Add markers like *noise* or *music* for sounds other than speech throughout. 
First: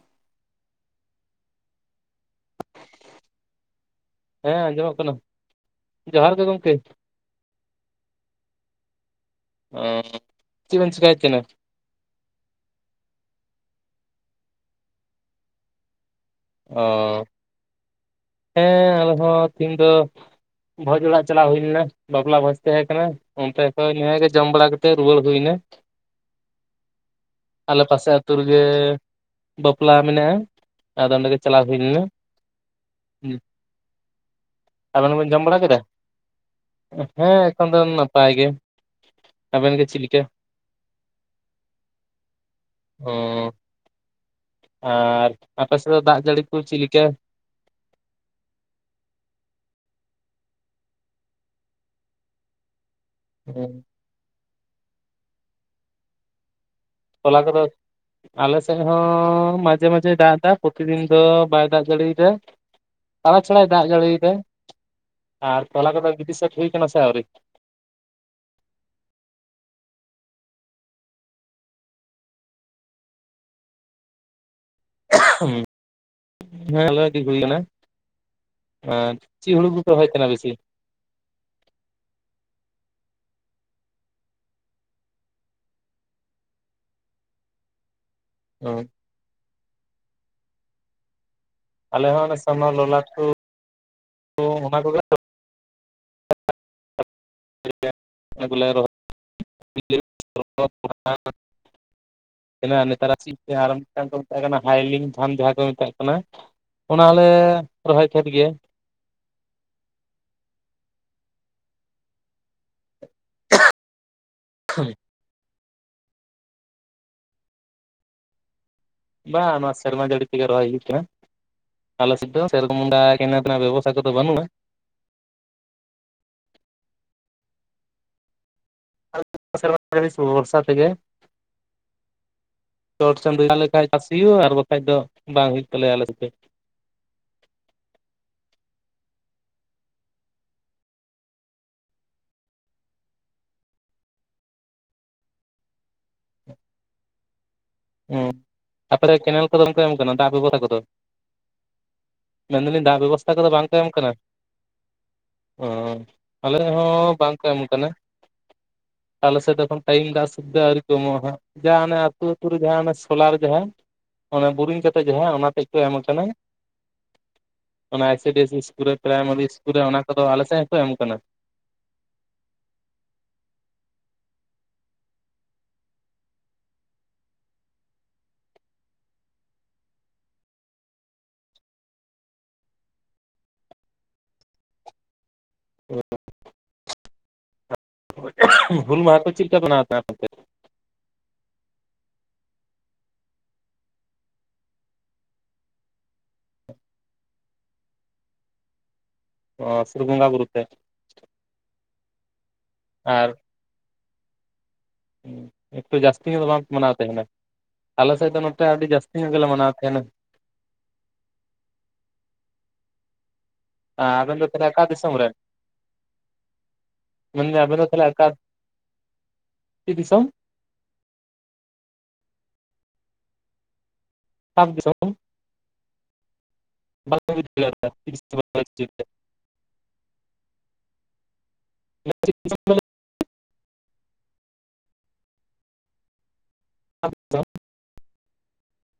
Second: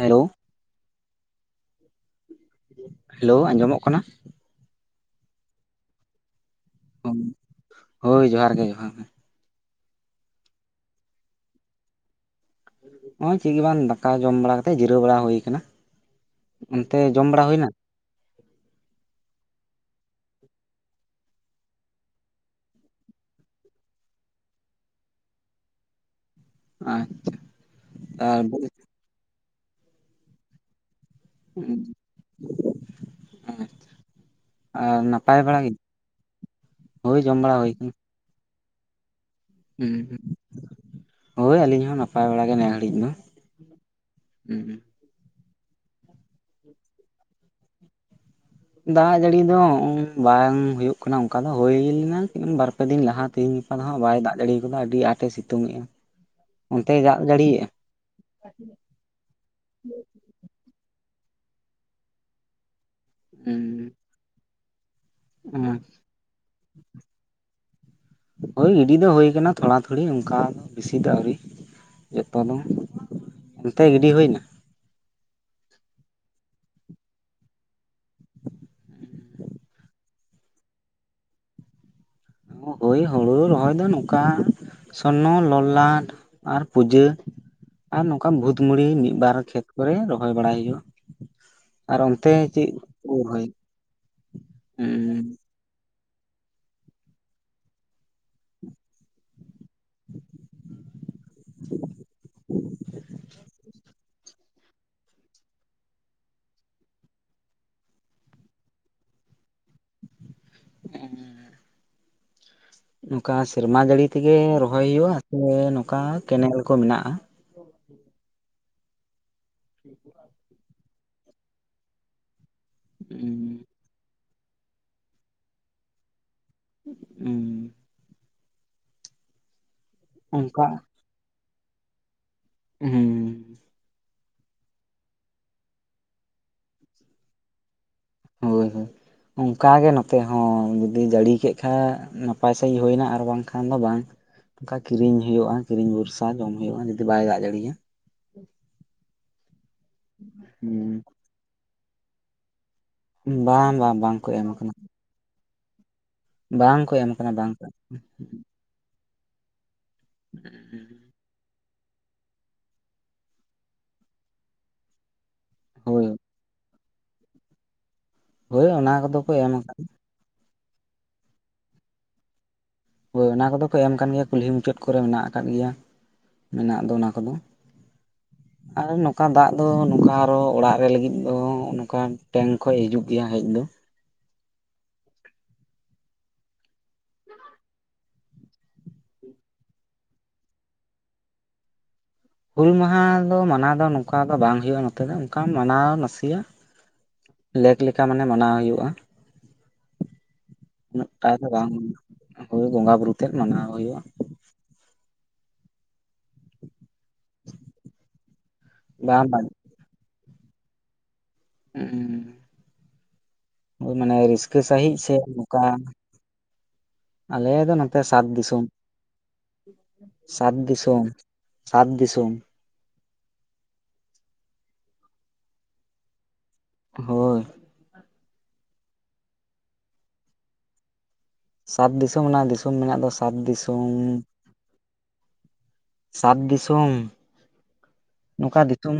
Hello hello ᱟᱸᱡᱚᱢᱚᱜ ᱠᱟᱱᱟ? ᱦᱮᱸ ᱟᱸᱡᱚᱢᱚᱜ ᱠᱟᱱᱟ ᱡᱚᱦᱟᱨ ᱜᱮ ᱜᱚᱝᱠᱮ᱾ ᱦᱳᱭ ᱡᱚᱦᱟᱨ ᱜᱮ ᱡᱚᱦᱟᱨ ᱜᱮ᱾ ᱦᱩᱸ ᱪᱮᱜᱵᱮᱱ ᱪᱮᱠᱟᱭᱮᱛ ᱛᱟᱦᱮᱱᱟ? ᱱᱚᱜᱼᱚᱭ ᱪᱮᱜ ᱜᱮ ᱵᱟᱝ ᱫᱟᱠᱟ ᱡᱚᱢ ᱵᱟᱲᱟ ᱠᱟᱛᱮ ᱡᱤᱨᱟᱹᱣ ᱵᱟᱲᱟ ᱦᱩᱭ ᱠᱟᱱᱟ᱾ ᱚ ᱦᱮᱸ ᱟᱞᱮ ᱦᱚᱸ ᱛᱦᱤᱧ ᱫᱚ ᱵᱷᱚᱡᱽ ᱚᱲᱟᱜ ᱪᱟᱞᱟᱣ ᱦᱩᱭ ᱞᱮᱱᱟ᱾ ᱵᱟᱯᱞᱟ ᱵᱷᱟᱡᱽ ᱛᱟᱦᱮᱸ ᱠᱟᱱᱟ ᱚᱱᱛᱮ ᱠᱷᱚᱱ ᱱᱮᱜ-ᱮ ᱡᱚᱢ ᱵᱟᱲᱟ ᱠᱟᱛᱮ ᱨᱩᱣᱟᱹᱲ ᱦᱩᱭ ᱮᱱᱟ᱾ ᱟᱨ ᱟᱞᱮ ᱯᱟᱥᱮ ᱟᱹᱛᱩ ᱨᱮᱜᱮ ᱵᱟᱯᱞᱟ ᱢᱮᱱᱟᱜᱼᱟ ᱟᱫᱚ ᱚᱱᱰᱮᱜᱮ ᱪᱟᱞᱟᱣ ᱦᱩᱭ ᱞᱮᱱᱟ ᱦᱮᱸ᱾ ᱟᱨ ᱟᱵᱮᱱ ᱵᱮᱱ ᱱᱟᱯᱟᱭ ᱡᱚᱢ ᱵᱟᱲᱟ ᱜᱮ ᱠᱮᱫᱟ ᱦᱳᱭ ᱡᱚᱢ ᱦᱮᱸ ᱵᱟᱲᱟ ᱮᱠᱷᱚᱱ ᱦᱩᱭ ᱫᱚ ᱱᱟᱯᱟᱭ ᱜᱮ᱾ ᱟᱵᱮᱱ ᱜᱮ ᱪᱮᱫ ᱞᱮᱠᱟ ᱦᱩᱸ ᱦᱳᱭ ᱟᱹᱞᱤᱧ ᱦᱚᱸ ᱱᱟᱯᱟᱭ ᱵᱟᱲᱟ ᱜᱮ ᱱᱤ ᱜᱷᱟᱹᱲᱤᱡ ᱫᱚ᱾ ᱚ ᱦᱩᱸᱻ ᱟᱨ ᱟᱯᱮ ᱥᱮᱫ ᱫᱚ ᱫᱟᱜ ᱡᱟᱹᱲᱤ ᱠᱚ ᱪᱮᱫ ᱞᱮᱠᱟ? ᱫᱟᱜ ᱡᱟᱹᱲᱤ ᱫᱚ ᱵᱟᱝ ᱦᱩᱭᱩᱜ ᱠᱟᱱᱟ ᱚᱱᱠᱟ ᱫᱚ ᱦᱩᱭ ᱞᱮᱱᱟ ᱵᱟᱨᱯᱮ ᱫᱤᱱ ᱞᱟᱦᱟ, ᱛᱮᱦᱧ ᱜᱟᱯᱟ ᱫᱚ ᱦᱟᱜ ᱵᱟᱭ ᱫᱟᱜ ᱫᱟᱲᱤ ᱟᱠᱟᱫᱟ ᱟᱹᱰᱤ ᱟᱸᱴᱮ ᱥᱤᱛᱩᱝ ᱮᱫᱼᱟ, ᱚᱱᱛᱮ ᱫᱟᱜ ᱛᱚᱞᱟ ᱠᱚᱫᱚ ᱡᱟᱹᱲᱤᱭᱮᱜᱼᱟ ᱟᱞᱮ ᱮᱥᱮᱫ ᱦᱚᱸ ᱢᱟᱡᱷᱮ ᱢᱟᱡᱷᱮᱭ ᱫᱟᱜ ᱫᱟ ᱯᱚᱛᱤᱫᱤᱱ ᱫᱚ ᱵᱟᱭ ᱫᱟᱜ ᱡᱟᱲᱤᱭᱮᱫᱟ᱾ ᱪᱷᱟᱲᱟ ᱪᱷᱟᱲᱟᱭ ᱫᱟᱜ ᱡᱟᱹᱲᱤᱭᱮᱫᱟᱭ ᱟᱨ ᱛᱚᱞᱟ ᱠᱚᱫᱚ ᱜᱤᱰᱤ ᱥᱟᱹᱛ ᱦᱩᱭ ᱠᱟᱱᱟ ᱥᱮ ᱟᱹᱣᱨᱤ? ᱦᱳᱭ ᱜᱤᱰᱤ ᱫᱚ ᱦᱳ ᱟᱠᱟᱱᱟ ᱛᱷᱚᱲᱟ ᱛᱷᱩᱚᱲᱤ ᱚᱱᱠᱟ ᱵᱤᱥᱤ ᱫᱚ ᱟᱹᱣᱨᱤ᱾ ᱡᱚᱛᱚᱱᱟ, ᱚᱱᱛᱮ ᱜᱤᱰᱤ ᱦᱩᱭ ᱱᱟ? *unintelligible* ᱦᱮᱸ ᱟᱞᱮ ᱜᱤᱰᱤ ᱡᱳᱭ ᱠᱟᱱᱟ᱾ ᱟᱨ ᱪᱮᱜ ᱦᱩᱲᱩ ᱠᱚᱯᱮ ᱨᱚᱦᱚᱭ ᱛᱟᱸᱦᱮᱱᱟ ᱵᱤᱥᱤ? ᱦᱚᱭ ᱦᱩᱲᱩ ᱨᱚᱦᱚᱭ ᱫᱚ ᱱᱚᱝᱠᱟ ᱥᱚᱨᱱᱚ ᱞᱚᱞᱟᱴ ᱟᱨ ᱯᱩᱡᱟᱹ᱾ ᱟᱨ ᱱᱚᱝᱠᱟ ᱵᱷᱩᱛ ᱢᱩᱲᱤ ᱦᱩᱸ ᱢᱤᱫ ᱵᱟᱨ ᱠᱷᱮᱛ ᱠᱚᱨᱮ ᱨᱚᱦᱚᱭ ᱵᱟᱲᱟᱭ ᱦᱩᱭᱩᱜᱼᱟ᱾ ᱟᱨ ᱟᱞᱮ ᱦᱚᱸ ᱚᱱᱛᱮ ᱚᱱᱮ ᱥᱚᱨᱱᱚ ᱪᱮᱫ ᱞᱚᱞᱟᱴ ᱠᱚ ᱨᱚᱦᱚᱭᱟ? ᱚᱱᱟ ᱠᱚᱜᱮ ᱦᱩᱸ *unintelligible* *unintelligible* *unintelligible* ᱩᱸᱻ ᱱᱚᱝᱠᱟ ᱥᱮᱨᱢᱟ ᱡᱟᱹᱲᱤ ᱛᱮᱜᱮ ᱨᱚᱦᱚᱭ ᱦᱩᱭᱩᱜᱼᱟ ᱥᱮ ᱱᱚᱝᱠᱟ ᱠᱮᱱᱮᱞ ᱠᱚ ᱢᱮᱱᱟᱜᱼᱟ? ᱵᱟᱝ ᱱᱚᱣᱟ ᱥᱮᱨᱢᱟ ᱡᱟᱹᱲᱤ ᱛᱮᱜᱮ ᱨᱚᱦᱚᱭ ᱦᱩᱭᱩᱜ ᱠᱟᱱᱟ᱾ ᱟᱞᱮ ᱥᱮᱫ ᱫᱚ ᱥᱮᱨᱚᱠᱚᱢ ᱵᱮᱵᱚᱥᱛᱟ ᱠᱚ ᱫᱚ ᱵᱟᱹᱱᱩᱜᱼᱟ᱾ ᱩᱸᱻ ᱟᱞᱮ ᱫᱚ ᱥᱮᱨᱢᱟ ᱡᱟ. ᱲᱤ ᱵᱚᱨᱥᱟ ᱚᱱᱠᱟ ᱛᱮᱜᱮ᱾ ᱦᱩᱸ ᱪᱚᱴ ᱪᱟᱸᱫᱚ ᱡᱟᱸᱦᱟ ᱞᱮᱠᱟ ᱪᱟᱥ ᱦᱩᱭᱩᱜᱼᱟ ᱟᱨ ᱵᱟᱠᱷᱟᱡ ᱫᱚ ᱵᱟᱝ ᱦᱩᱭᱩᱜ ᱛᱟᱞᱮᱭᱟ ᱟᱞᱮ ᱦᱳᱭ ᱦᱳᱭ *inaudible* ᱚᱱᱠᱟᱜᱮ ᱱᱚᱛᱮ ᱦᱚᱸ ᱡᱩᱫᱤ ᱡᱟᱹᱲᱤ ᱠᱮᱫ ᱠᱷᱟᱡ ᱱᱟᱯᱟᱭ ᱥᱟᱺᱦᱤᱡ ᱦᱩᱭᱱᱟ ᱟᱨ ᱵᱟᱝᱠᱷᱟᱱ ᱫᱚ ᱵᱟᱝ᱾ ᱚᱱᱠᱟ ᱠᱤᱨᱤᱧ ᱦᱩᱭᱩᱜᱼᱟ᱾ ᱠᱤᱨᱤᱧ ᱵᱚᱨᱥᱟ ᱡᱚᱢ ᱦᱩᱭᱩᱜᱼᱟ ᱡᱩᱫᱤ ᱵᱟᱭ ᱫᱟᱜ ᱡᱟ. ᱲᱤᱭᱟ᱾ ᱚ ᱟᱯᱮᱫᱚ ᱠᱮᱱᱮᱞ ᱠᱚᱫᱚ ᱠᱚ ᱮᱢ ᱠᱟᱱᱟ ᱫᱟᱜ ᱵᱮᱵᱚᱥᱛᱟ ᱠᱚᱫᱚ? ᱦᱩᱸ ᱢᱮᱱᱫᱟᱞᱤᱧ ᱫᱟᱜ ᱵᱮᱵᱚᱥᱛᱟ ᱠᱚᱫᱚ ᱵᱟᱝ ᱠᱚ ᱮᱢᱚᱜ ᱠᱟᱱᱟ᱾ᱚᱸᱻ ᱵᱟᱝᱠᱚ ᱮᱢ ᱠᱟᱱᱟ ᱟᱞᱮᱭᱟᱜ ᱵᱟᱝᱠᱚ ᱦᱚᱸ ᱮᱢ ᱠᱟᱱᱟ ᱵᱟᱝᱠᱚ ᱮᱢ ᱠᱟᱱᱟ᱾ *unintelligible* ᱟ. ᱛᱩ ᱨᱮ ᱡᱟᱦᱟᱸ ᱚᱱᱟ ᱥᱚᱞᱟᱨ ᱡᱟᱦᱟᱸ ᱚᱱᱮ ᱵᱩᱨᱤᱝ ᱠᱟᱛᱮᱜ ᱡᱟᱦᱟᱸ ᱚᱱᱟ ᱛᱮᱫ ᱠᱚ ᱮᱢ ᱦᱳᱭ ᱟᱠᱟᱱᱟ᱾ ᱚᱱᱟ ᱟᱭᱥᱤ ᱰᱤᱭᱮᱥ ᱦᱳᱭ ᱤᱥᱠᱩᱞ ᱚᱱᱟ ᱨᱮ ᱠᱚᱫᱚ ᱠᱚ ᱯᱨᱟᱭᱢᱟᱨᱤ ᱮᱢ ᱤᱥᱠᱩᱞ ᱟᱠᱟᱫ ᱨᱮ ᱚᱱᱟ ᱠᱚᱫᱚ ᱟᱞᱮ ᱥᱮᱫ ᱦᱚᱸᱠᱚ ᱮᱢ ᱟᱠᱟᱱᱟ᱾ ᱦᱚᱭ ᱚᱱᱟ ᱠᱚᱫᱚ ᱠᱚ ᱮᱢ ᱠᱟᱱ ᱜᱮᱭᱟ ᱠᱩᱞᱦᱤ ᱢᱩᱪᱟᱹᱫ ᱠᱚᱨᱮ ᱢᱮᱱᱟᱜ ᱟᱠᱟᱫ ᱜᱮᱭᱟ᱾ ᱢᱮᱱᱟᱜ ᱫᱚ ᱚᱱᱟ ᱠᱚᱫᱚ᱾ *inaudible* ᱟᱨ ᱱᱚᱝᱠᱟ ᱫᱟᱜ ᱫᱚ ᱱᱚᱝᱠᱟ ᱟᱨᱚ ᱚᱲᱟᱜ ᱨᱮ ᱞᱟᱹᱜᱤᱫ ᱫᱚ ᱱᱚᱝᱠᱟ ᱴᱮᱝᱠ ᱠᱷᱚᱡ ᱦᱤᱡᱩᱜ ᱜᱮᱭᱟ ᱦᱮᱡ ᱫᱚ᱾ *unintelligible* ᱦᱩᱞ ᱢᱟᱦᱟ ᱫᱚ ᱢᱟᱱᱟᱣ ᱫᱚ ᱱᱚᱝᱠᱟ ᱫᱚ ᱵᱟᱝ ᱦᱩᱭᱩᱜᱼᱟ ᱱᱚᱛᱮ ᱫᱚ ᱚᱱᱠᱟ ᱢᱟᱱᱟᱣ ᱱᱟᱥᱮᱭᱟᱜ ᱞᱮᱠ ᱞᱮᱠᱷᱟ ᱢᱟᱱᱮ ᱢᱟᱱᱟᱣ ᱦᱩᱭᱩᱜᱼᱟ᱾ ᱚ ᱥᱩᱫᱷᱩ ᱵᱚᱸᱜᱟ ᱵᱩᱨᱩ ᱛᱮᱫ᱾ ᱩᱱᱟᱹᱜ ᱴᱟ ᱫᱚ ᱵᱟᱝ ᱦᱚᱭ ᱵᱚᱸᱜᱟ ᱵᱩᱨᱩ ᱟᱨ ᱛᱮᱫ ᱢᱟᱱᱟᱣ ᱦᱩᱭᱩᱜᱼᱟ᱾ ᱮᱠᱴᱩ ᱡᱟᱹᱥᱛᱤ ᱧᱚᱜ ᱫᱚ ᱵᱟᱝᱠᱚ ᱢᱟᱱᱟᱣ ᱛᱟᱦᱮᱸᱱᱟ᱾ ᱟᱞᱮᱥᱮᱫ ᱫᱚ ᱱᱚᱛᱮ ᱟᱹᱰᱤ ᱡᱟᱹᱥᱛᱤ ᱵᱟᱝ ᱧᱚᱜ ᱜᱮᱞᱮ ᱵᱟᱝ ᱢᱟᱱᱟᱣ ᱛᱟᱸᱦᱮᱱᱟ᱾ ᱦᱩᱸᱻ ᱚ ᱢᱟᱱᱮ ᱟᱵᱮᱱ ᱫᱚ ᱨᱟᱹᱥᱠᱟᱹ ᱛᱟᱦᱚᱞᱮ ᱚᱠᱟ ᱥᱟᱺᱦᱤᱡ ᱫᱤᱥᱚᱢ ᱥᱮ ᱨᱮᱱ ᱱᱚᱝᱠᱟ ᱟᱞᱮ ᱢᱮᱱᱫᱟᱹᱧ ᱫᱚ ᱟᱵᱮᱱ ᱱᱚᱛᱮ ᱛᱟᱦᱚᱞᱮ ᱥᱟᱛ ᱚᱠᱟ ᱫᱤᱥᱚᱢ᱾ ᱪᱮᱫ ᱫᱤᱥᱚᱢ ᱥᱟᱛ ᱫᱤᱥᱚᱢ ᱥᱟᱛ ᱫᱤᱥᱚᱢ᱾ ᱥᱟᱛ ᱫᱤᱥᱚᱢ᱾ ᱦᱳᱭ *unintelligible* ᱥᱟᱛ ᱫᱤᱥᱚᱢ ᱨᱮᱱᱟᱜ ᱫᱤᱥᱚᱢ ᱢᱮᱱᱟᱜ ᱫᱚ ᱥᱟᱛ ᱫᱤᱥᱚᱢ᱾ ᱥᱟᱛ ᱫᱤᱥᱚᱢ ᱱᱚᱝᱠᱟ ᱫᱤᱛᱩᱢ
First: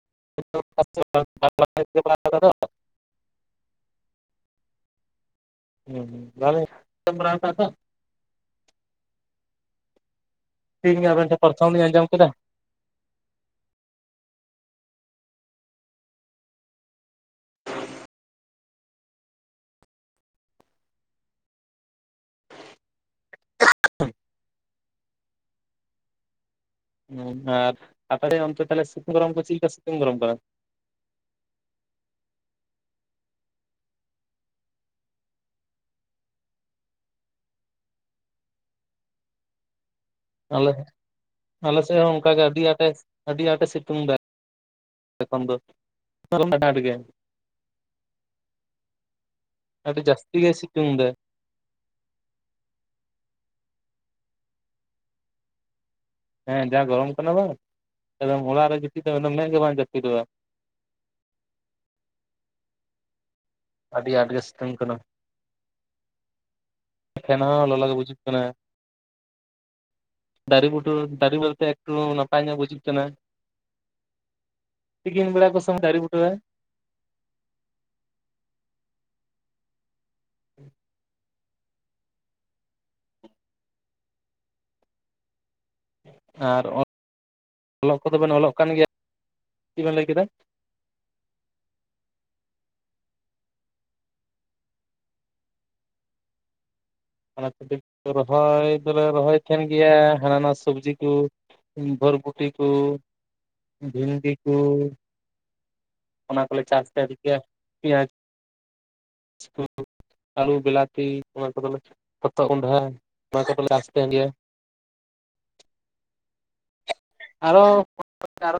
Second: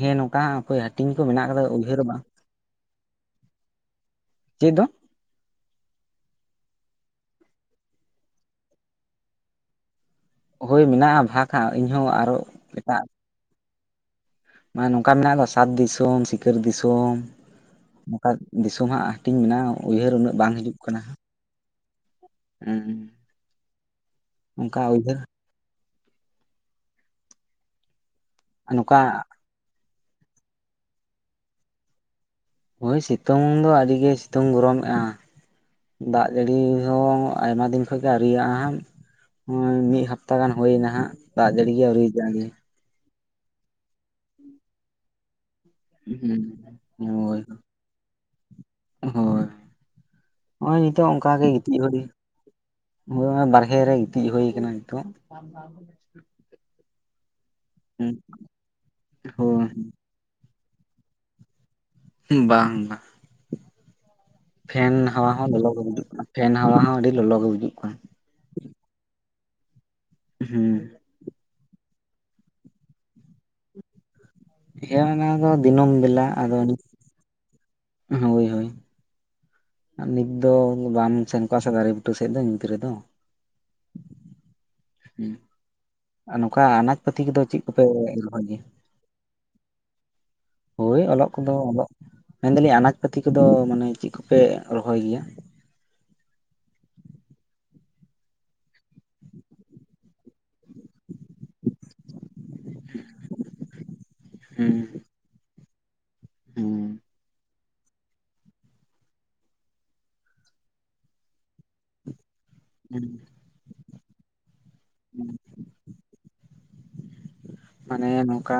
ᱦᱮᱸ ᱱᱚᱝᱠᱟ ᱦᱟᱯᱩᱭ ᱦᱟᱹᱴᱤᱧ ᱠᱚ ᱢᱮᱱᱟᱜ ᱟᱠᱟᱫᱟ᱾ ᱪᱮᱫ ᱦᱚᱸ ᱵᱟᱝ᱾ ᱪᱮᱫ ᱫᱚ *unintelligible* ᱦᱚᱭ ᱜᱮ ᱢᱮᱱᱟᱜᱼᱟ ᱟᱵᱮᱱ ᱴᱷᱮᱱ ᱵᱷᱟᱜᱽᱟᱜ ᱯᱨᱚᱛᱷᱚᱢ ᱞᱤᱧ ᱤᱧᱦᱚ ᱟᱸᱡᱚᱢ ᱠᱮᱫᱟ ᱟᱨᱦᱚ ᱮᱴᱟᱜ ᱢᱟᱱᱮ ᱱᱚᱝᱠᱟ ᱢᱮᱱᱟᱜ ᱜᱚ ᱥᱟᱛ ᱫᱤᱥᱚᱢ ᱥᱤᱠᱟᱹᱨ ᱫᱤᱥᱚᱢ᱾ ᱱᱚᱝᱠᱟ ᱫᱤᱥᱚᱢ ᱦᱟᱸᱜ ᱦᱟᱹᱴᱤᱧ ᱢᱮᱱᱟᱜᱼᱟ ᱩᱭᱦᱟᱹᱨ ᱩᱱᱟᱹᱜ ᱵᱟᱝ ᱦᱤᱡᱩᱜ ᱠᱟᱱᱟ᱾ ᱩᱸ ᱦᱩ ᱚᱱᱠᱟ ᱩᱭᱦᱟᱹᱨ ᱟᱨ ᱟᱯᱮ ᱚᱱᱛᱮ ᱛᱟᱦᱚᱞᱮ ᱱᱚᱝᱠᱟ ᱥᱤᱛᱩᱝ ᱜᱨᱚᱢ ᱠᱚ ᱪᱮᱫᱞᱮᱠᱟ ᱥᱤᱛᱩᱝ ᱜᱨᱚᱢ ᱠᱟᱱᱟ? ᱥᱤᱛᱩᱝ ᱫᱚ ᱟᱹᱰᱤ ᱜᱮ ᱥᱤᱛᱩᱝ ᱜᱚᱨᱚᱢᱮᱫᱼᱟᱭ ᱾ ᱫᱟᱜ ᱡᱟᱹᱲᱤ ᱦᱚᱸ ᱟᱭᱢᱟ ᱫᱤᱱ ᱠᱷᱚᱡᱜᱮ ᱟᱹᱨᱤᱭᱟᱜᱼᱟ, ᱦᱚᱜᱚᱭ ᱢᱤ ᱦᱟᱯᱛᱟ ᱢᱤᱫ ᱦᱟᱯᱛᱟ ᱜᱟᱱ ᱟᱞᱮ ᱦᱩᱭᱮᱱᱟ ᱦᱟᱸᱜ ᱫᱟᱜ ᱡᱟᱹᱲᱤ ᱟᱞᱮ ᱜᱮ ᱥᱮᱫ ᱟᱹᱣᱨᱤ ᱦᱚᱸ ᱚᱱᱠᱟᱜᱮ ᱦᱤᱡᱩᱜ-ᱟ, ᱟᱹᱰᱤ ᱟᱸᱴᱮ ᱟᱹᱰᱤ ᱟᱴ ᱮ ᱥᱮᱛᱩᱝ ᱮᱫᱟ ᱾ ᱮᱠᱷᱚᱱ ᱫᱚ *unintelligible* ᱦᱩᱸ ᱦᱳᱭ ᱦᱳᱭ, ᱟᱹᱰᱤ ᱡᱟᱹᱥᱛᱤ ᱜᱮᱭ ᱱᱚᱜᱼᱚᱭ ᱥᱤᱛᱩᱝ ᱱᱤᱛᱚᱜ ᱫᱟ ᱚᱱᱠᱟ ᱜᱮ ᱜᱤᱛᱤᱡᱚᱜ ᱞᱟᱜᱤᱫ ᱦᱚᱭ ᱚᱱᱟ ᱵᱟᱨᱦᱮ ᱨᱮ ᱜᱤᱛᱤᱡ ᱦᱩᱭ ᱟᱠᱟᱱᱟ ᱱᱤᱛᱚᱜ ᱾ ᱦᱮᱸ ᱡᱟ ᱜᱚᱨᱚᱢ ᱠᱟᱱᱟ ᱵᱟᱝ ᱮᱠᱫᱚᱢ ᱚᱲᱟᱜ ᱨᱮ ᱡᱟᱯᱤᱫᱚᱜ ᱢᱮᱫ ᱜᱮ ᱦᱳᱭ ᱵᱟᱝ ᱡᱟᱹᱯᱤ ᱫᱚᱜᱼᱟ ᱾ ᱵᱟᱝ ᱵᱟᱝ ᱟᱹᱰᱤ ᱟᱸᱴᱜᱮ ᱥᱤ ᱯᱷᱮᱱ ᱦᱟᱣᱟ ᱦᱚᱸ ᱞᱚᱞᱚ ᱜᱮ ᱵᱩᱡᱷᱟᱜ ᱠᱟᱱᱟ, ᱯᱷᱮᱱ ᱦᱟᱣᱟ ᱦᱚᱸ ᱟᱹᱰᱤ ᱞᱚᱞᱚ ᱜᱮ ᱵᱩᱡᱷᱟᱜ ᱠᱟᱱ ᱾ ᱢᱟᱱᱮ ᱫᱟᱨᱮ ᱦᱩᱸ ᱵᱩᱴᱟᱹ ᱫᱟᱨᱮ ᱮᱠᱴᱩ ᱱᱟᱯᱟᱭ ᱧᱚᱜ ᱵᱩᱡᱩᱜ ᱠᱟᱱᱟ ᱾ ᱦᱮᱸ ᱚᱱᱟ ᱛᱤᱠᱤᱱ ᱫᱚ ᱵᱮᱲᱟ ᱠᱚᱥᱚᱜ ᱫᱤᱱᱟᱹᱢ ᱫᱟᱨᱮ ᱵᱩᱴᱟᱹᱨᱮ, *unintelligible* ᱦᱳᱭ ᱦᱳᱭ ᱟᱨ ᱱᱤᱛ ᱫᱚ ᱵᱟᱢ ᱥᱮᱱ ᱠᱚᱜᱼᱟ ᱥᱮ ᱫᱟᱨᱮ ᱵᱩᱴᱟᱹ ᱥᱮᱫ ᱫᱚ ᱧᱩᱛ ᱨᱮᱫᱚ ᱦᱩᱸ ᱱᱚᱝᱠᱟ ᱟᱨ ᱟᱱᱟᱡ ᱯᱟᱛᱤ ᱠᱚᱫᱚ ᱪᱮᱫ ᱠᱚᱯᱮ ᱚᱞᱚᱜ ᱠᱚᱫᱚ ᱵᱮᱱ ᱨᱚᱦᱚᱭ ᱚᱞᱚᱜ ᱜᱮᱭᱟ ᱠᱟᱱ ᱪᱮᱫ ᱵᱮᱱ ᱞᱟᱹᱭ ᱠᱮᱫᱟ ᱾ ᱦᱳᱭ ᱚᱞᱚᱜ ᱠᱚᱫᱚ ᱚᱞᱚᱜ, ᱢᱮᱱᱫᱟᱞᱤᱧ ᱟᱱᱟᱡ ᱯᱟᱹᱛᱤ ᱠᱚᱫᱚ ᱢᱟᱱᱮ ᱪᱮᱫ ᱠᱚᱯᱮ ᱨᱚᱦᱚᱭ ᱜᱮᱭᱟ? ᱚᱱᱟ ᱠᱷᱟᱹᱛᱤᱨ ᱨᱚᱦᱚᱭ ᱫᱚᱞᱮ ᱨᱚᱦᱚᱭ ᱛᱟᱦᱮᱱ ᱜᱮᱭᱟ ᱦᱟᱱᱟ ᱱᱟᱣᱟ ᱥᱚᱵᱡᱤ ᱠᱚ ᱾ ᱵᱚᱨᱵᱚᱴᱤ ᱠᱚ, ᱵᱷᱤᱱᱰᱤ ᱠᱚ, ᱦᱩᱸ ᱚᱱᱟ ᱠᱚᱞᱮ ᱪᱟᱥ ᱦᱩᱸ *unintelligible* ᱜᱤᱭᱟᱹ ᱾ ᱯᱮᱸᱭᱟᱡᱽ... *unintelligible* ᱟᱹᱞᱩ ᱵᱤᱞᱟᱛᱤ ᱚᱱᱟ ᱠᱳᱫᱳ ᱞᱮ ᱦᱚᱛᱚᱜ ᱠᱚᱱᱰᱷᱟ ᱦᱩᱸ ᱱᱚᱣᱟ ᱠᱚᱞᱮ ᱪᱟᱥ ᱛᱟᱦᱮ ᱜᱮᱭᱟ ᱾ *unintelligible* *unintelligible* ᱢᱟᱱᱮ ᱦᱟᱱᱟ ᱱᱚᱝᱠᱟ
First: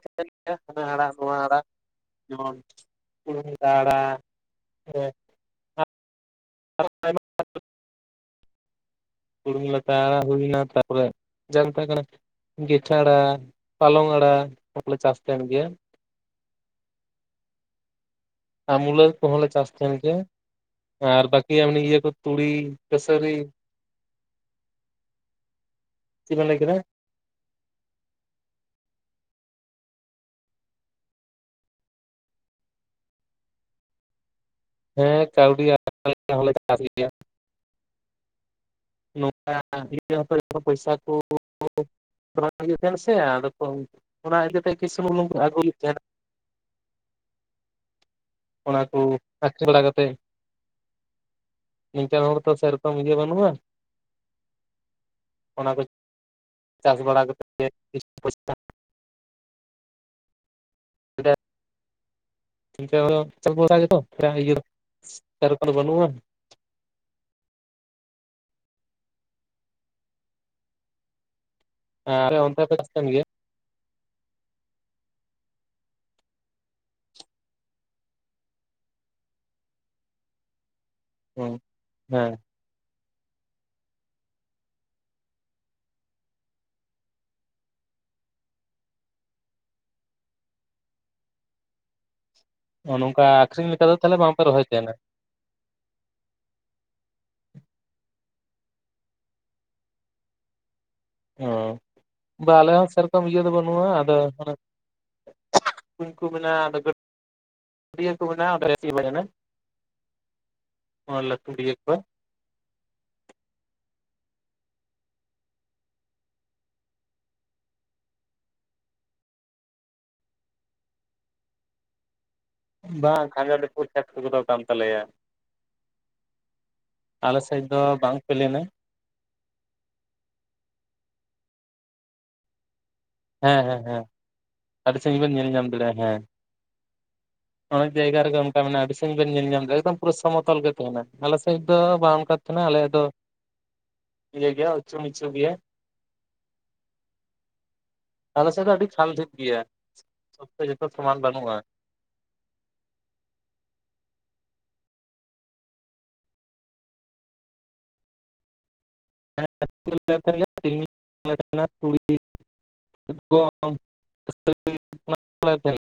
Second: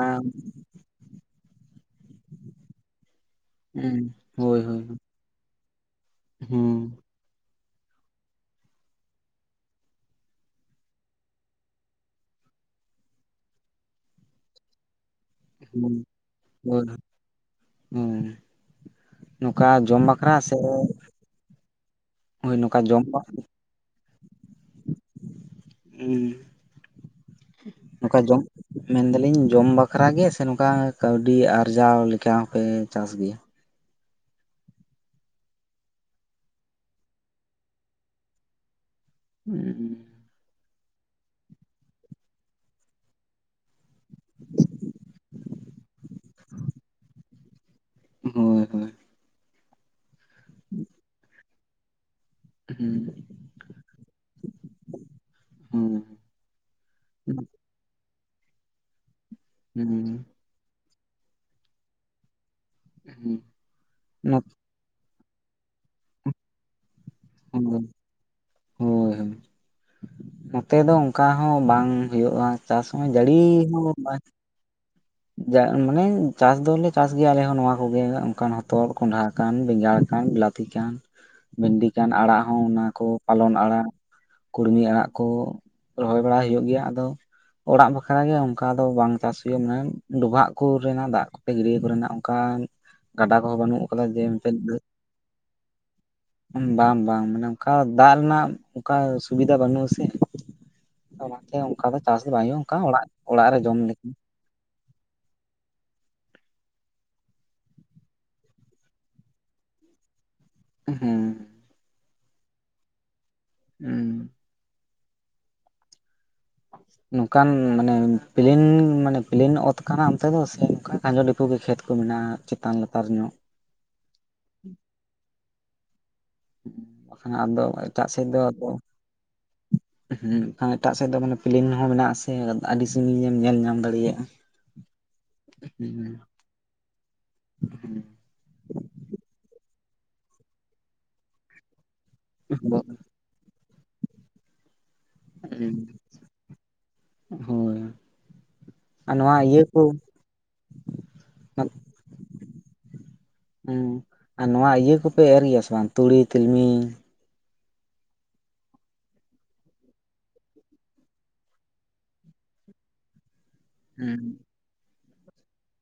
ᱟᱲᱟᱜ ᱱᱚᱣᱟ ᱟᱲᱟᱜ ᱡᱮᱢᱚᱱ ᱢᱩᱸᱜᱟᱹ ᱦᱩᱸ ᱟᱲᱟᱜ ᱦᱳᱭ ᱦᱳᱭ ᱦᱩᱸ ᱥᱮ ᱦᱩᱸ ᱠᱩᱲᱩᱢ ᱞᱟᱛᱟ ᱦᱩᱲᱩ ᱦᱩᱭᱱᱟ, ᱛᱟᱨᱯᱚᱨᱮ ᱡᱟᱱᱛᱟ ᱠᱟᱱᱟ ᱜᱚᱭᱴᱷᱟ ᱟᱲᱟ, ᱯᱟᱞᱚᱝ ᱟᱲᱟ, ᱚᱱᱟ ᱠᱚᱞᱮ ᱪᱟᱥ ᱛᱟᱦᱮᱱ ᱜᱮᱭᱟ ᱾ *unintelligible* ᱦᱩᱸ ᱟ ᱢᱩᱞᱟᱹ ᱠᱚᱦᱚᱸ ᱞᱮ ᱱᱚᱝᱠᱟ ᱪᱟᱥ ᱛᱟᱦᱮᱱ ᱡᱚᱢ ᱜᱮᱭᱟ, ᱵᱟᱠᱷᱨᱟ ᱥᱮ ᱟᱨ ᱵᱟᱠᱤ ᱟᱜ ᱤᱭᱟᱹ ᱠᱚ ᱛᱩᱲᱤ ᱦᱳᱭ ᱱᱚᱝᱠᱟ ᱡᱚᱢ ᱠᱟᱹᱥᱟᱹᱨᱤ ᱦᱩᱸ ᱪᱮᱫ ᱵᱮᱱ ᱞᱟᱹᱭ ᱠᱮᱫᱟ? ᱱᱚᱝᱠᱟ ᱡᱚᱢ ᱢᱮᱱᱫᱟᱞᱤᱧ ᱡᱚᱢ ᱵᱟᱠᱷᱟᱨᱟᱜ ᱜᱮ ᱥᱮ ᱱᱚᱝᱠᱟ ᱠᱟᱹᱣᱰᱤ ᱟᱨᱡᱟᱣ ᱞᱮᱠᱟ ᱦᱚᱸᱯᱮ ᱪᱟᱥ ᱜᱮᱭᱟ ᱾ ᱦᱮᱸ ᱠᱟᱹᱣᱰᱤ ᱟᱨᱡᱟᱣ ᱞᱮᱠᱟ ᱪᱟᱥ ᱦᱩᱭᱩᱜ ᱜᱮᱭᱟ ᱾ ᱱᱚᱝᱠᱟ... *unintelligible* ᱯᱚᱭᱥᱟ ᱠᱚ, ᱚᱱᱟ ᱤᱭᱟᱹᱜ ᱛᱟᱦᱮᱱᱟ ᱥᱮ ᱟᱫᱚ ᱠᱚ ᱚᱱᱟ ᱤᱫᱤᱛᱮ... *unintelligible* ᱟᱹᱜᱩᱭ ᱞᱮᱫᱮᱫ ᱛᱟᱦᱮᱱᱟ ᱦᱳᱭ ᱚᱱᱟ ᱦᱳᱭ ᱠᱚ ᱟᱪᱪᱟᱞᱟ ᱠᱟᱛᱮᱫ ᱱᱤᱝᱠᱟ. ᱱ ᱦᱚᱲ ᱛᱚ ᱥᱮᱨᱚᱠᱚᱢ ᱤᱭᱟᱹ ᱦᱩᱸ ᱵᱟᱹᱱᱩᱜᱼᱟ ᱾ ᱚᱱᱟ ᱠᱚ ᱪᱟᱥ ᱵᱟᱲᱟ ᱠᱟᱛᱮ *unintelligible* ᱦᱩᱸ ᱦᱩᱸ *unintelligible* ᱵᱷᱚᱨᱥᱟ ᱜᱮᱛᱚ ᱱᱚᱛ ᱤᱭᱟᱹ ᱥᱮᱨᱚᱠᱚᱢ ᱫᱚ ᱵᱟᱹᱱᱩᱜᱼᱟ ᱾ ᱦᱩᱸ ᱦᱳᱭᱸ ᱦᱳᱭᱸ, ᱱᱚᱛᱮ ᱫᱚ ᱚᱱᱠᱟ ᱦᱚᱸ ᱵᱟᱝ ᱟᱨ ᱦᱩᱭᱩᱜᱼᱟ, ᱚᱱᱛᱮ ᱯᱮ ᱪᱟᱥ ᱛᱟᱦᱮᱱ ᱦᱚᱸ ᱜᱮᱭᱟ ᱡᱟᱹᱲᱤ ᱦᱚᱸ ᱵᱟᱝ ᱡᱟ ᱢᱟᱱᱮ ᱪᱟᱥ ᱫᱚᱞᱮ ᱪᱟᱥ ᱜᱮᱭᱟ ᱟᱞᱮᱦ ᱱᱚᱣᱟ ᱠᱚᱜᱮ ᱚᱱᱠᱟᱱ, ᱦᱚᱛᱚᱫ ᱠᱚᱸᱱᱰᱷᱟ ᱠᱟᱱ, ᱵᱮᱸᱜᱟᱲ ᱠᱟᱱ, ᱞᱟ ᱛᱤ ᱠᱟᱱ ᱦᱮᱸ ᱵᱷᱤᱱᱰᱤ ᱠᱟᱱ, ᱟᱲᱟᱜ ᱦᱚᱸ ᱚᱱᱟ ᱠᱚ ᱯᱟᱞᱚᱱ ᱟᱲᱟᱜ ᱠᱩᱲᱢᱤ ᱟᱲᱟᱜ ᱠᱚ ᱨᱚᱦᱚᱭ ᱵᱟᱲᱟ ᱦᱩᱭᱩᱜ ᱜᱮᱭᱟ, ᱟᱫᱚ, ᱚᱲᱟᱜ ᱵᱟᱠᱷᱨᱟ ᱜᱮ ᱚᱱᱠᱟ ᱫᱚ ᱵᱟᱝ ᱪᱟᱥ ᱦᱩᱭᱩᱜᱼᱟ, ᱢᱟᱱᱮ ᱰᱚᱵᱷᱟᱜ ᱠᱚᱨᱮᱱᱟᱜ ᱫᱟᱜ ᱠᱚᱛᱮ ᱜᱟᱹᱰᱤᱭᱟᱹ ᱠᱚᱨᱮᱱᱟᱜ ᱚᱱᱠᱟᱱ ᱱᱚᱝᱠᱟ ᱜᱟᱰᱟ ᱠᱚᱦᱚᱸ ᱟᱠᱷᱨᱤᱧ ᱞᱮᱠᱟ ᱵᱟᱹᱱᱩᱜ ᱫᱚ ᱠᱟᱫᱟ ᱛᱟᱦᱚᱞᱮ ᱡᱮ ᱵᱟᱝᱯᱮ ᱢᱮᱱᱛᱮᱫ ᱨᱚᱦᱚᱭ ᱛᱟᱦᱮᱱᱟ ᱵᱟᱝ ᱵᱟᱝ ᱢᱟᱱᱮ ᱚᱱᱠᱟ ᱫᱟᱜ ᱨᱮᱱᱟᱜ ᱚᱱᱠᱟ ᱥᱩᱵᱤᱫᱷᱟ ᱵᱟᱹᱱᱩᱜ ᱟᱥᱮ ᱚᱱᱟᱛᱮ ᱚᱱᱠᱟ ᱫᱚ ᱪᱟᱥ ᱫᱚ ᱵᱟᱝ ᱚᱻ ᱦᱩᱭᱩᱜᱼᱟ ᱟᱞᱮ ᱚᱱᱠᱟ ᱦᱚᱸ ᱚᱲᱟᱜ ᱥᱮᱨᱚᱠᱚᱢ ᱤᱭᱟᱹ ᱫᱚ ᱚᱲᱟᱜ ᱨᱮ ᱡᱚᱢ ᱵᱟᱹᱱᱩᱜᱼᱟ ᱞᱮᱠᱟ ᱟᱫᱚ ᱩᱱᱟᱹᱜ ᱾ ᱠᱩᱧ ᱠᱚ ᱢᱮᱱᱟᱜ-ᱟ ᱟᱫᱚ ᱜᱟᱹᱴ ᱜᱟᱹᱰᱤᱭᱟᱹ ᱠᱚ ᱢᱮᱱᱟᱜ-ᱟ.. *unintelligible* ᱦᱮᱸ ᱚᱱᱟ ᱞᱟᱹᱴᱩ ᱜᱟᱹᱰᱤᱭᱟᱹᱠᱚ *unintelligible* ᱦᱩᱸ ᱱᱚᱝᱠᱟᱱ ᱢᱟᱱᱮ ᱯᱮᱞᱮᱱ ᱢᱟᱱᱮ ᱯᱮᱞᱮᱱ ᱚᱛ ᱠᱟᱱᱟ ᱚᱱᱛᱮ ᱫᱚ ᱥᱮ ᱱᱝᱠᱟᱱ ᱠᱷᱟᱸᱡᱚ ᱰᱷᱤᱠᱩ ᱜᱮ ᱠᱷᱮᱛ ᱠᱚ ᱢᱮᱱᱟᱜ-ᱟ ᱪᱮ ᱵᱟᱝ ᱠᱷᱟᱸᱡᱚ ᱰᱷᱟᱹᱠᱚ ᱪᱟᱥ ᱠᱚ ᱯᱩᱨᱟᱹᱣ ᱠᱟᱱ ᱛᱟᱞᱮᱭᱟ *unintelligible* ᱦᱩᱸ ᱟᱠᱷᱟᱱ ᱟᱞᱮ ᱟᱫᱚ ᱥᱮᱫ ᱫᱚ ᱮᱴᱟᱜ ᱵᱟᱝ ᱥᱮᱫ ᱫᱚ ᱯᱮᱞᱮᱱᱟ ᱟᱵᱚ ᱦᱩᱸ ᱮᱠᱷᱟᱱ ᱮᱴᱟᱜ ᱥᱮᱫ ᱫᱚ ᱢᱟᱱᱮ ᱯᱮᱞᱮᱱ ᱦᱚᱸ ᱢᱮᱱᱟᱜᱼᱟ ᱟᱥᱮ ᱛᱮ ᱟᱹᱰᱤ ᱥᱟᱺᱜᱤᱧ ᱮᱢ ᱧᱮᱞ ᱦᱮᱸ ᱧᱟᱢ ᱦᱮᱸ ᱦᱮᱸ ᱫᱟᱲᱮᱭᱟᱜᱼᱟ ᱟᱹᱰᱤ ᱥᱟᱺᱜᱤᱧ ᱵᱮᱱ ᱧᱮᱞ ᱧᱟᱢ ᱦᱩᱸ ᱢᱚᱡᱽ ᱡᱟᱭᱜᱟ ᱨᱮ ᱜᱮ *unintelligible* ᱚᱠᱟ ᱢᱮᱱᱟ ᱟᱹᱰᱤ ᱥᱟᱺᱜᱤᱧ ᱵᱮᱱ ᱧᱮᱞ ᱧᱟᱢᱮᱫᱟ ᱮᱠᱫᱚᱢ ᱯᱩᱨ ᱥᱚᱢᱚᱛᱚᱞ ᱜᱮ ᱛᱟᱦᱮᱸᱱᱟ ᱟᱞᱮ ᱥᱮᱫ ᱫᱚ ᱵᱟᱝ ᱚᱱᱠᱟ ᱛᱟᱦᱮᱱᱟ ᱟᱞᱮᱭᱟᱜ ᱫᱚ ᱤᱭᱟᱹ ᱜᱮᱭᱟ ᱩᱪᱩ ᱱᱤᱪᱩ ᱜᱮᱭᱟ ᱾ ᱦᱳᱭ ᱟᱞᱮ ᱥᱮᱫ ᱫᱚ ᱟᱹᱰᱤ ᱪᱷᱟᱱ ᱟᱨ ᱰᱷᱤᱯ ᱱᱚᱣᱟ ᱜᱮᱭᱟ ᱤᱭᱟᱹ ᱠᱚ ᱥᱚᱵᱽᱛᱮ ᱡᱚᱛᱚ ᱥᱚᱢᱟᱱ ᱵᱟᱹᱱᱩᱜᱼᱟ ᱾ ᱦᱩᱸ ᱟᱨ ᱱᱚᱣᱟ ᱤᱭᱟᱹ ᱠᱚᱯᱮ ᱮᱨ ᱜᱮᱭᱟ ᱥᱮ ᱵᱟᱝ ᱛᱩᱲᱤ ᱛᱤᱞᱢᱤᱧ ᱛᱤᱞᱢᱤᱧ ᱛᱟᱦᱮᱸᱱᱟ ᱛᱩᱲᱤ *inaudible* ᱜᱩᱦᱩᱢ ᱦᱮᱸ ᱚᱱᱟ ᱠᱚᱞᱮ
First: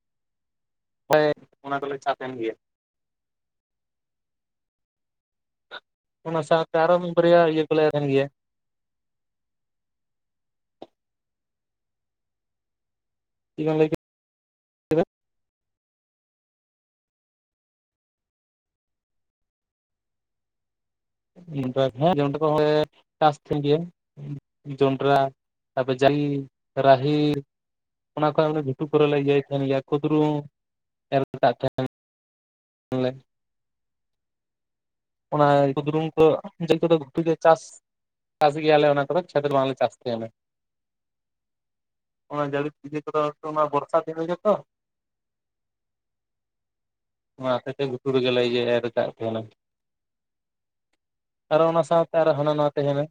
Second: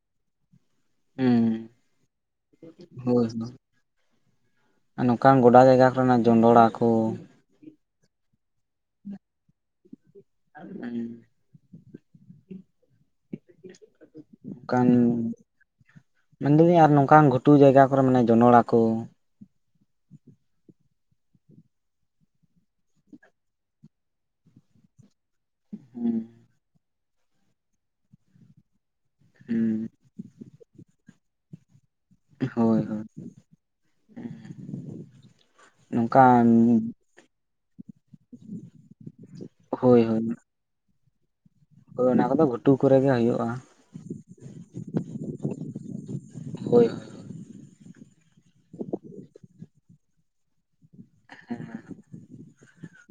*inaudible* ᱦᱳᱭ ᱦᱮᱸ ᱚᱱᱟ ᱫᱚᱞᱮ ᱪᱲᱥ ᱮᱫ ᱜᱮᱭᱟ ᱾ ᱦᱳᱭ ᱥᱮ ᱵᱟᱝ? ᱟᱨ ᱱᱚᱝᱠᱟᱱ ᱜᱚᱰᱟ ᱡᱟᱜᱟ ᱠᱚᱨᱮᱱᱟᱜ ᱡᱚᱸᱱᱰᱨᱟ ᱠᱚ ᱯᱮᱞᱮᱱ ᱠᱟᱱ ᱜᱮᱭᱟ ᱾ ᱦᱩᱸ ᱪᱮᱛ ᱠᱚᱢ ᱞᱟᱹᱭ ᱠᱮᱜᱼ ᱟ ᱾ ᱚᱱᱠᱟᱱ ᱢᱮᱱ ᱫᱟᱹᱞᱤᱧ ᱟᱨ ᱱᱚᱝᱠᱟᱱ ᱜᱷᱩᱴᱩ ᱡᱟᱭᱜᱟ ᱠᱚᱨᱮ ᱢᱟᱱᱮ ᱡᱚᱱᱚᱲᱟ ᱠᱚ ᱢᱤᱫ ᱵᱟᱨ ᱦᱮᱸ ᱡᱚᱱᱰᱨᱟ ᱠᱚ ᱦᱚᱸ ᱞᱮ ᱪᱟᱥ ᱛᱟᱦᱮᱫ ᱜᱮᱭᱟ ᱡᱚᱱᱰᱨᱟ *unintelligible* ᱛᱟᱨᱯᱚᱨᱮ ᱦᱩᱸ ᱡᱟᱝ ᱨᱟᱦᱮᱲ ᱚᱱᱟ ᱠᱚ *unintelligible* ᱜᱷᱩᱴᱩ ᱠᱚᱨᱮᱞᱮ ᱤᱭᱟᱹᱭ ᱛᱟᱦᱮᱸᱱ ᱜᱮᱭᱟ ᱦᱩᱸ ᱠᱩᱫᱽᱨᱩᱢ ᱮᱨ ᱠᱟᱜ ᱛᱟᱦᱮᱸᱱ *unintelligible* ᱦᱳᱭ ᱦᱳᱭ ᱱᱚᱠᱮ *unintelligible* ᱚᱱᱟ ᱠᱩᱫᱨᱩᱢ ᱠᱚ ᱱᱚᱝᱠᱟᱱ ᱜᱷᱩᱴᱩ ᱨᱮ ᱪᱟᱥ *unintelligible* ᱪᱟᱥ ᱜᱮᱭᱟᱞᱮ ᱚᱱᱟ ᱠᱚᱫᱚ ᱪᱟᱹᱛ ᱵᱚᱸᱜᱟ ᱞᱮ ᱪᱟᱥ ᱦᱳᱭ ᱦᱳᱭ ᱛᱟᱦᱮᱱᱟ ᱦᱳᱭ ᱚᱱᱟ ᱠᱚᱫᱚ ᱡᱟᱹᱲᱤ ᱜᱷᱩᱴᱩ ᱠᱚᱨᱮ ᱤᱭᱟᱹ ᱜᱮ ᱠᱚᱫᱚ ᱦᱩᱭᱩᱜᱼᱟ ᱚᱱᱟ ᱵᱚᱨᱥᱟ ᱫᱤᱱ ᱨᱮᱜᱮ ᱛᱚ ᱾ ᱦᱳᱭ ᱾ ᱚᱱᱟ ᱛᱮᱜᱮ ᱜᱷᱩᱴᱩ ᱨᱮ ᱜᱮᱞᱮ ᱮᱨ ᱟᱠᱟᱫ ᱛᱟᱦᱮᱱᱟ ᱾ ᱟᱨ ᱦᱚᱸ ᱚᱱᱟ ᱥᱟᱶᱛᱮ ᱟᱨ ᱦᱚᱸ ᱦᱟᱱᱟ ᱱᱷᱟᱣᱟ ᱛᱟᱦᱮᱱᱟ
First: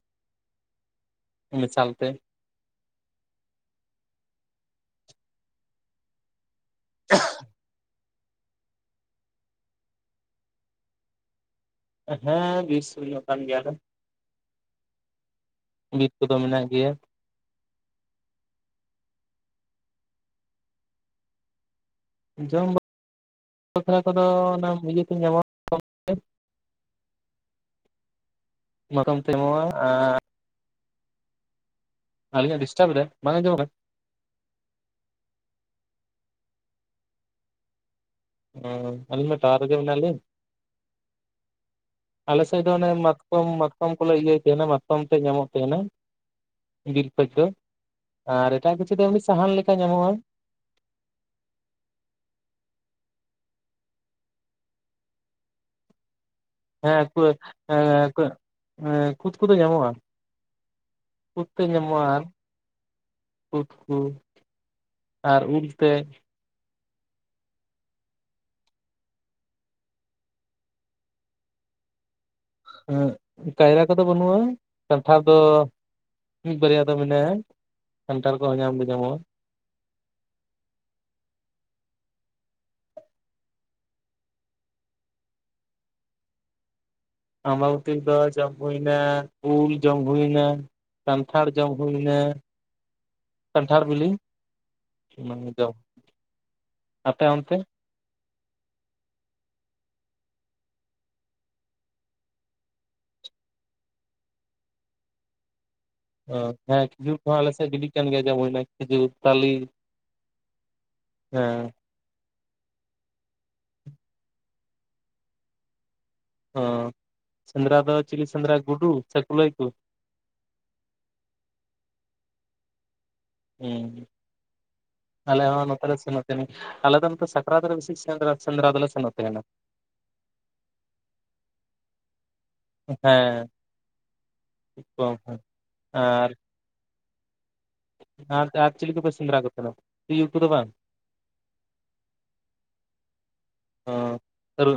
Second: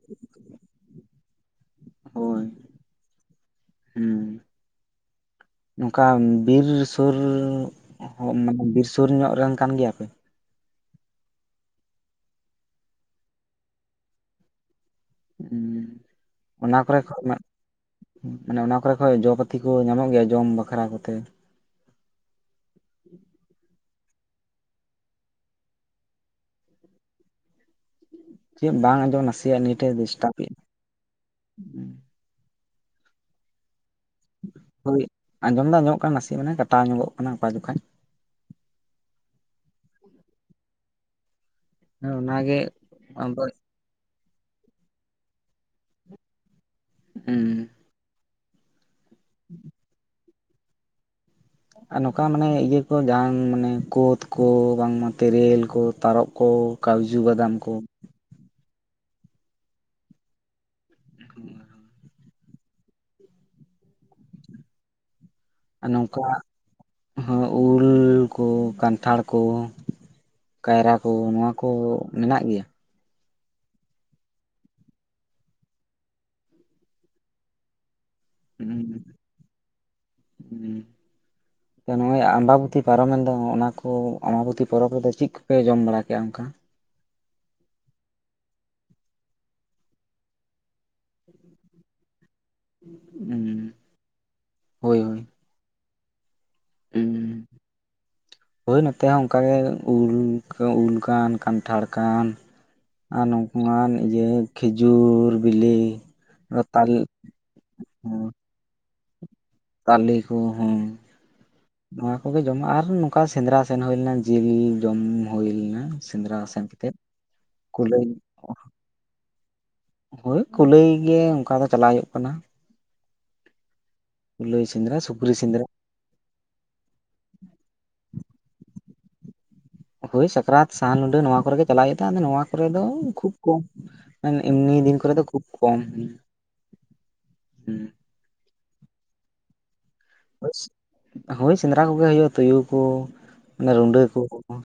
ᱢᱮᱥᱟᱞ ᱛᱮ ᱦᱳᱭ ᱦᱮᱸ ᱾ ᱱᱚᱝᱠᱟ ᱵᱤᱨ ᱥᱩᱨ ᱢᱟᱱᱮ ᱵᱤᱨ ᱥᱩᱨ ᱧᱚᱜ ᱨᱮᱱ ᱠᱟᱱ ᱜᱮᱭᱟᱯᱮ ᱦᱮᱸ ᱵᱤᱨ ᱥᱩᱨ ᱧᱚᱜ ᱠᱟᱱ ᱜᱮᱭᱟᱞᱮ ᱾ ᱵᱤᱨ ᱠᱚᱫᱚ ᱢᱮᱱᱟᱜ ᱚᱱᱟ ᱜᱮᱭᱟ ᱠᱚᱨᱮ ᱠᱷᱚᱛ *unintelligible* ᱢᱟᱱᱮ ᱚᱱᱟ ᱠᱚᱨᱮ ᱠᱷᱚᱡ ᱡᱚ ᱯᱟᱹᱛᱤ ᱠᱚ ᱧᱟᱢᱚᱜ ᱜᱮᱭᱟ ᱡᱚᱢ ᱵᱟᱠᱷᱨᱟ ᱠᱚᱛᱮ ᱡᱚᱢ ᱵᱟᱠᱷᱨᱟ ᱠᱚᱫᱚ ᱚᱱᱟ ᱤᱭᱟᱹ ᱵᱤᱞᱤ ᱠᱚ ᱧᱟᱢᱚᱜᱼᱟ ᱾ ᱪᱮᱫ ᱵᱟᱝ ᱢᱟᱛᱠᱚᱢ ᱟᱸᱡᱚᱢ ᱛᱮ ᱱᱟᱥᱮᱭᱟᱜ ᱧᱟᱢᱚᱜᱼᱟ ᱱᱮᱴ ᱮ ᱟᱨ ᱰᱤᱥᱴᱟᱯ ᱟᱹᱞᱤᱧᱟᱜ ᱰᱤᱥᱴᱟᱨᱵᱽ ᱮᱫᱟᱭ ᱵᱟᱝ ᱟᱸᱡᱚᱢᱚᱜ ᱠᱟᱱᱟ ᱦᱳᱭ ᱟᱸᱡᱚᱢ ᱫᱚ ᱟᱸᱡᱚᱢ ᱧᱚᱜ ᱠᱟᱱᱟ ᱱᱟᱥᱮ ᱢᱟᱱᱮ ᱠᱟᱴᱟᱣ ᱧᱚᱜᱚᱜ ᱠᱟᱱᱟ ᱚᱠᱟ ᱡᱚᱠᱷᱟᱡ ᱦ ᱟᱹᱞᱤᱧ ᱢᱟ ᱴᱟᱣᱟᱨ ᱨᱮᱜᱮ ᱢᱮᱱᱟᱜ ᱞᱤᱧ ᱟᱞᱮ ᱚᱱᱟᱜᱮ ᱥᱮᱫ ᱫᱚ ᱚᱱᱮ ᱟᱫᱚ ᱢᱟᱛᱠᱚᱢ ᱢᱟᱛᱠᱚᱢ ᱠᱚᱞᱮ ᱤᱭᱟᱹᱭᱮᱫ ᱛᱟᱦᱮᱸᱱᱟ ᱢᱟᱛᱠᱚᱢ ᱛᱮ ᱧᱟᱢᱚᱜ ᱛᱟᱦᱮᱸᱱᱟ ᱵᱤᱨ ᱠᱷᱚᱡ ᱫᱚ ᱦᱩᱸ ᱟᱨ ᱮᱴᱟᱜ ᱠᱤᱪᱷᱩ ᱫᱚ ᱮᱢᱱᱤ ᱥᱟᱦᱟᱱ ᱞᱮᱠᱟ ᱧᱟᱢᱚᱜᱼᱟ ᱟᱨ ᱱᱚᱝᱠᱟ ᱢᱟᱱᱮ ᱤᱭᱟᱹ ᱠᱚ ᱡᱟᱦᱟᱱ ᱢᱟᱱᱮ ᱠᱳᱛ ᱠᱚ ᱵᱟᱝᱢᱟ ᱛᱮᱨᱮᱞ ᱠᱚ ᱛᱟᱨᱚᱯ ᱠᱚ ᱠᱟᱹᱡᱩ ᱵᱟᱫᱟᱢ ᱠᱚ ᱦᱮᱸ ᱮ ᱠᱳᱫᱽ ᱠᱚᱫᱚ ᱧᱟᱢᱚᱜᱼᱟ ᱠᱳᱫᱽ ᱛᱮ ᱧᱟᱢᱚᱜᱼᱟ ᱠᱳᱫᱽ ᱠᱚ ᱟᱨ ᱩᱞ ᱟᱨ ᱛᱮ ᱱᱚᱝᱠᱟ ᱦᱚᱸ ᱩᱞ ᱠᱚ ᱠᱟᱱᱴᱷᱟᱲ ᱠᱚ ᱠᱟᱭᱨᱟ ᱠᱚ ᱱᱚᱣᱟ ᱠᱚ ᱢᱮᱱᱟᱜ ᱜᱮᱭᱟ ᱦᱮᱸ ᱠᱟᱭᱨᱟ ᱠᱚᱫᱚ ᱵᱟᱹᱱᱩᱜᱼᱟ ᱠᱟᱱᱴᱷᱟᱲ ᱫᱚ ᱢᱤᱫ ᱵᱟᱨᱭᱟ ᱫᱚ ᱢᱮᱱᱟᱭᱟ ᱠᱟᱱᱴᱷᱟᱲ ᱠᱚᱦᱚᱸ ᱧᱟᱢ ᱫᱚ ᱧᱟᱢᱚᱜ ᱦᱮᱸ *inaudible* ᱱᱚᱜᱼᱚᱭ ᱟᱢᱵᱟᱵᱚᱛᱤ ᱯᱟᱨᱚᱵᱽ ᱢᱮᱱ ᱫᱚ ᱚᱱᱟ ᱠᱚ ᱟᱢᱵᱟᱵᱚᱛᱤ ᱯᱚᱨᱚᱵᱽ ᱨᱮᱫᱚ ᱪᱮᱫ ᱠᱚᱯᱮ ᱡᱚᱢ ᱵᱟᱲᱟᱠᱮᱫᱼᱟ ᱚᱱᱠᱟ ᱟᱢᱵᱟᱵᱚᱛᱤ ᱨᱮᱫᱚ ᱡᱚᱢ ᱦᱩᱭᱱᱟ ᱩᱞ ᱡᱚᱢ ᱦᱩᱭᱱᱟ ᱠᱟᱱᱴᱷᱟᱲ ᱡᱚᱢ ᱦᱩᱭᱱᱟ ᱮᱸ ᱠᱟᱱᱴᱷᱟᱲ ᱵᱤᱞᱤ ᱦᱳᱭ ᱦᱳᱭ ᱟᱯᱮ ᱚᱱᱛᱮ? ᱦᱳᱭ ᱱᱚᱛᱮ ᱦᱚᱸ ᱚᱱᱠᱟ ᱜᱮ ᱩᱞ-ᱠᱟᱹ ᱩᱞ ᱠᱟᱱ ᱠᱟᱱᱴᱷᱟᱲ ᱠᱟᱱ᱾ ᱟᱨ ᱱᱚᱝᱠᱟᱱ ᱤᱡᱟᱹ ᱠᱷᱤᱡᱩᱨ ᱵᱮᱞᱮ᱾ ᱚ ᱦᱮᱸ ᱠᱷᱤᱡᱩᱨ ᱠᱚᱦᱚᱸ ᱟᱞᱮ ᱥᱮᱫ ᱵᱤᱞᱤᱜ ᱠᱟᱱ ᱜᱮᱭᱟ ᱡᱚᱢ ᱦᱳᱭᱱᱟ ᱠᱷᱤᱡᱩᱨ ᱛᱟᱞᱮ᱾ ᱛᱟᱞᱮ ᱠᱚ ᱦᱮᱸ᱾ ᱦᱮᱸ ᱱᱚᱣᱟ ᱠᱚᱜᱮ ᱡᱚᱢ ᱟᱨ ᱟᱨᱦᱚ ᱱᱚᱝᱠᱟ ᱥᱮᱸᱫᱽᱨᱟ ᱥᱮᱱ ᱦᱩᱭ ᱞᱮᱱᱟ ᱡᱤᱞ ᱡᱚᱢ ᱦᱩᱭ ᱞᱮᱱᱟ᱾ ᱥᱮᱸᱫᱽᱨᱟ ᱥᱮᱱ ᱠᱟᱛᱮ ᱦᱚᱸ ᱥᱮᱸᱫᱽᱨᱟ ᱫᱚ ᱠᱩᱞᱟᱹᱭ- ᱪᱤᱞᱤ ᱥᱮᱸᱫᱽᱨᱟ ᱜᱩᱰᱩ ᱥᱮ ᱠᱩᱞᱟᱹᱭ ᱠᱚ ᱦᱳᱭ ᱠᱩᱞᱟᱹᱭ ᱜᱮ ᱚᱱᱠᱟ ᱫᱚ ᱪᱟᱞᱟᱜ ᱦᱩᱭᱩᱜ ᱠᱟᱱᱟ᱾ ᱦᱮᱸ᱾ ᱠᱩᱞᱟᱹᱭ ᱥᱮᱸᱫᱽᱨᱟ ᱥᱩᱠᱨᱤ ᱥᱮᱸᱫᱽᱨᱟ ᱟᱞᱮ ᱫᱚ ᱱᱚᱛᱮ ᱥᱟᱠᱨᱟᱛ ᱨᱮ ᱵᱮᱥᱤ ᱥᱮᱸᱫᱨᱟ-ᱥᱮᱸᱫᱽᱨᱟ ᱫᱚᱞᱮ ᱥᱮᱱᱚᱜ ᱛᱟᱦᱮᱱᱟ᱾ ᱦᱳᱭ ᱥᱟᱠᱨᱟᱛ ᱥᱟᱦᱟᱱ ᱞᱩᱸᱰᱟᱹ ᱱᱚᱣᱟ ᱠᱚᱨᱮᱜᱮ ᱪᱟᱞᱟᱣ ᱦᱩᱭᱩᱜ ᱛᱟᱦᱮᱱ, ᱟᱫᱚ ᱱᱚᱣᱟ ᱠᱚᱨᱮ ᱫᱚ ᱠᱷᱩᱵ ᱦᱮᱸ ᱠᱚᱢ᱾ *unintelligible* ᱮᱢᱱᱤ ᱫᱤᱱ ᱠᱚᱨᱮ ᱫᱚ ᱠᱷᱩᱵ ᱠᱚᱢ᱾ ᱟᱨ ᱟᱨ ᱟᱨ ᱪᱤᱞᱤ ᱠᱚᱯᱮ ᱥᱮᱸᱫᱨᱟ ᱠᱚ ᱛᱟᱦᱮᱸᱱᱟ? ᱦᱳᱭ ᱥᱮᱸᱫᱽᱨᱟ ᱠᱚᱜᱮ ᱦᱩᱭᱩᱜᱼᱟ ᱛᱩᱭᱩ ᱠᱚ, ᱢᱟᱱᱮ ᱨᱩᱰᱟᱹ ᱠᱚ᱾ ᱚ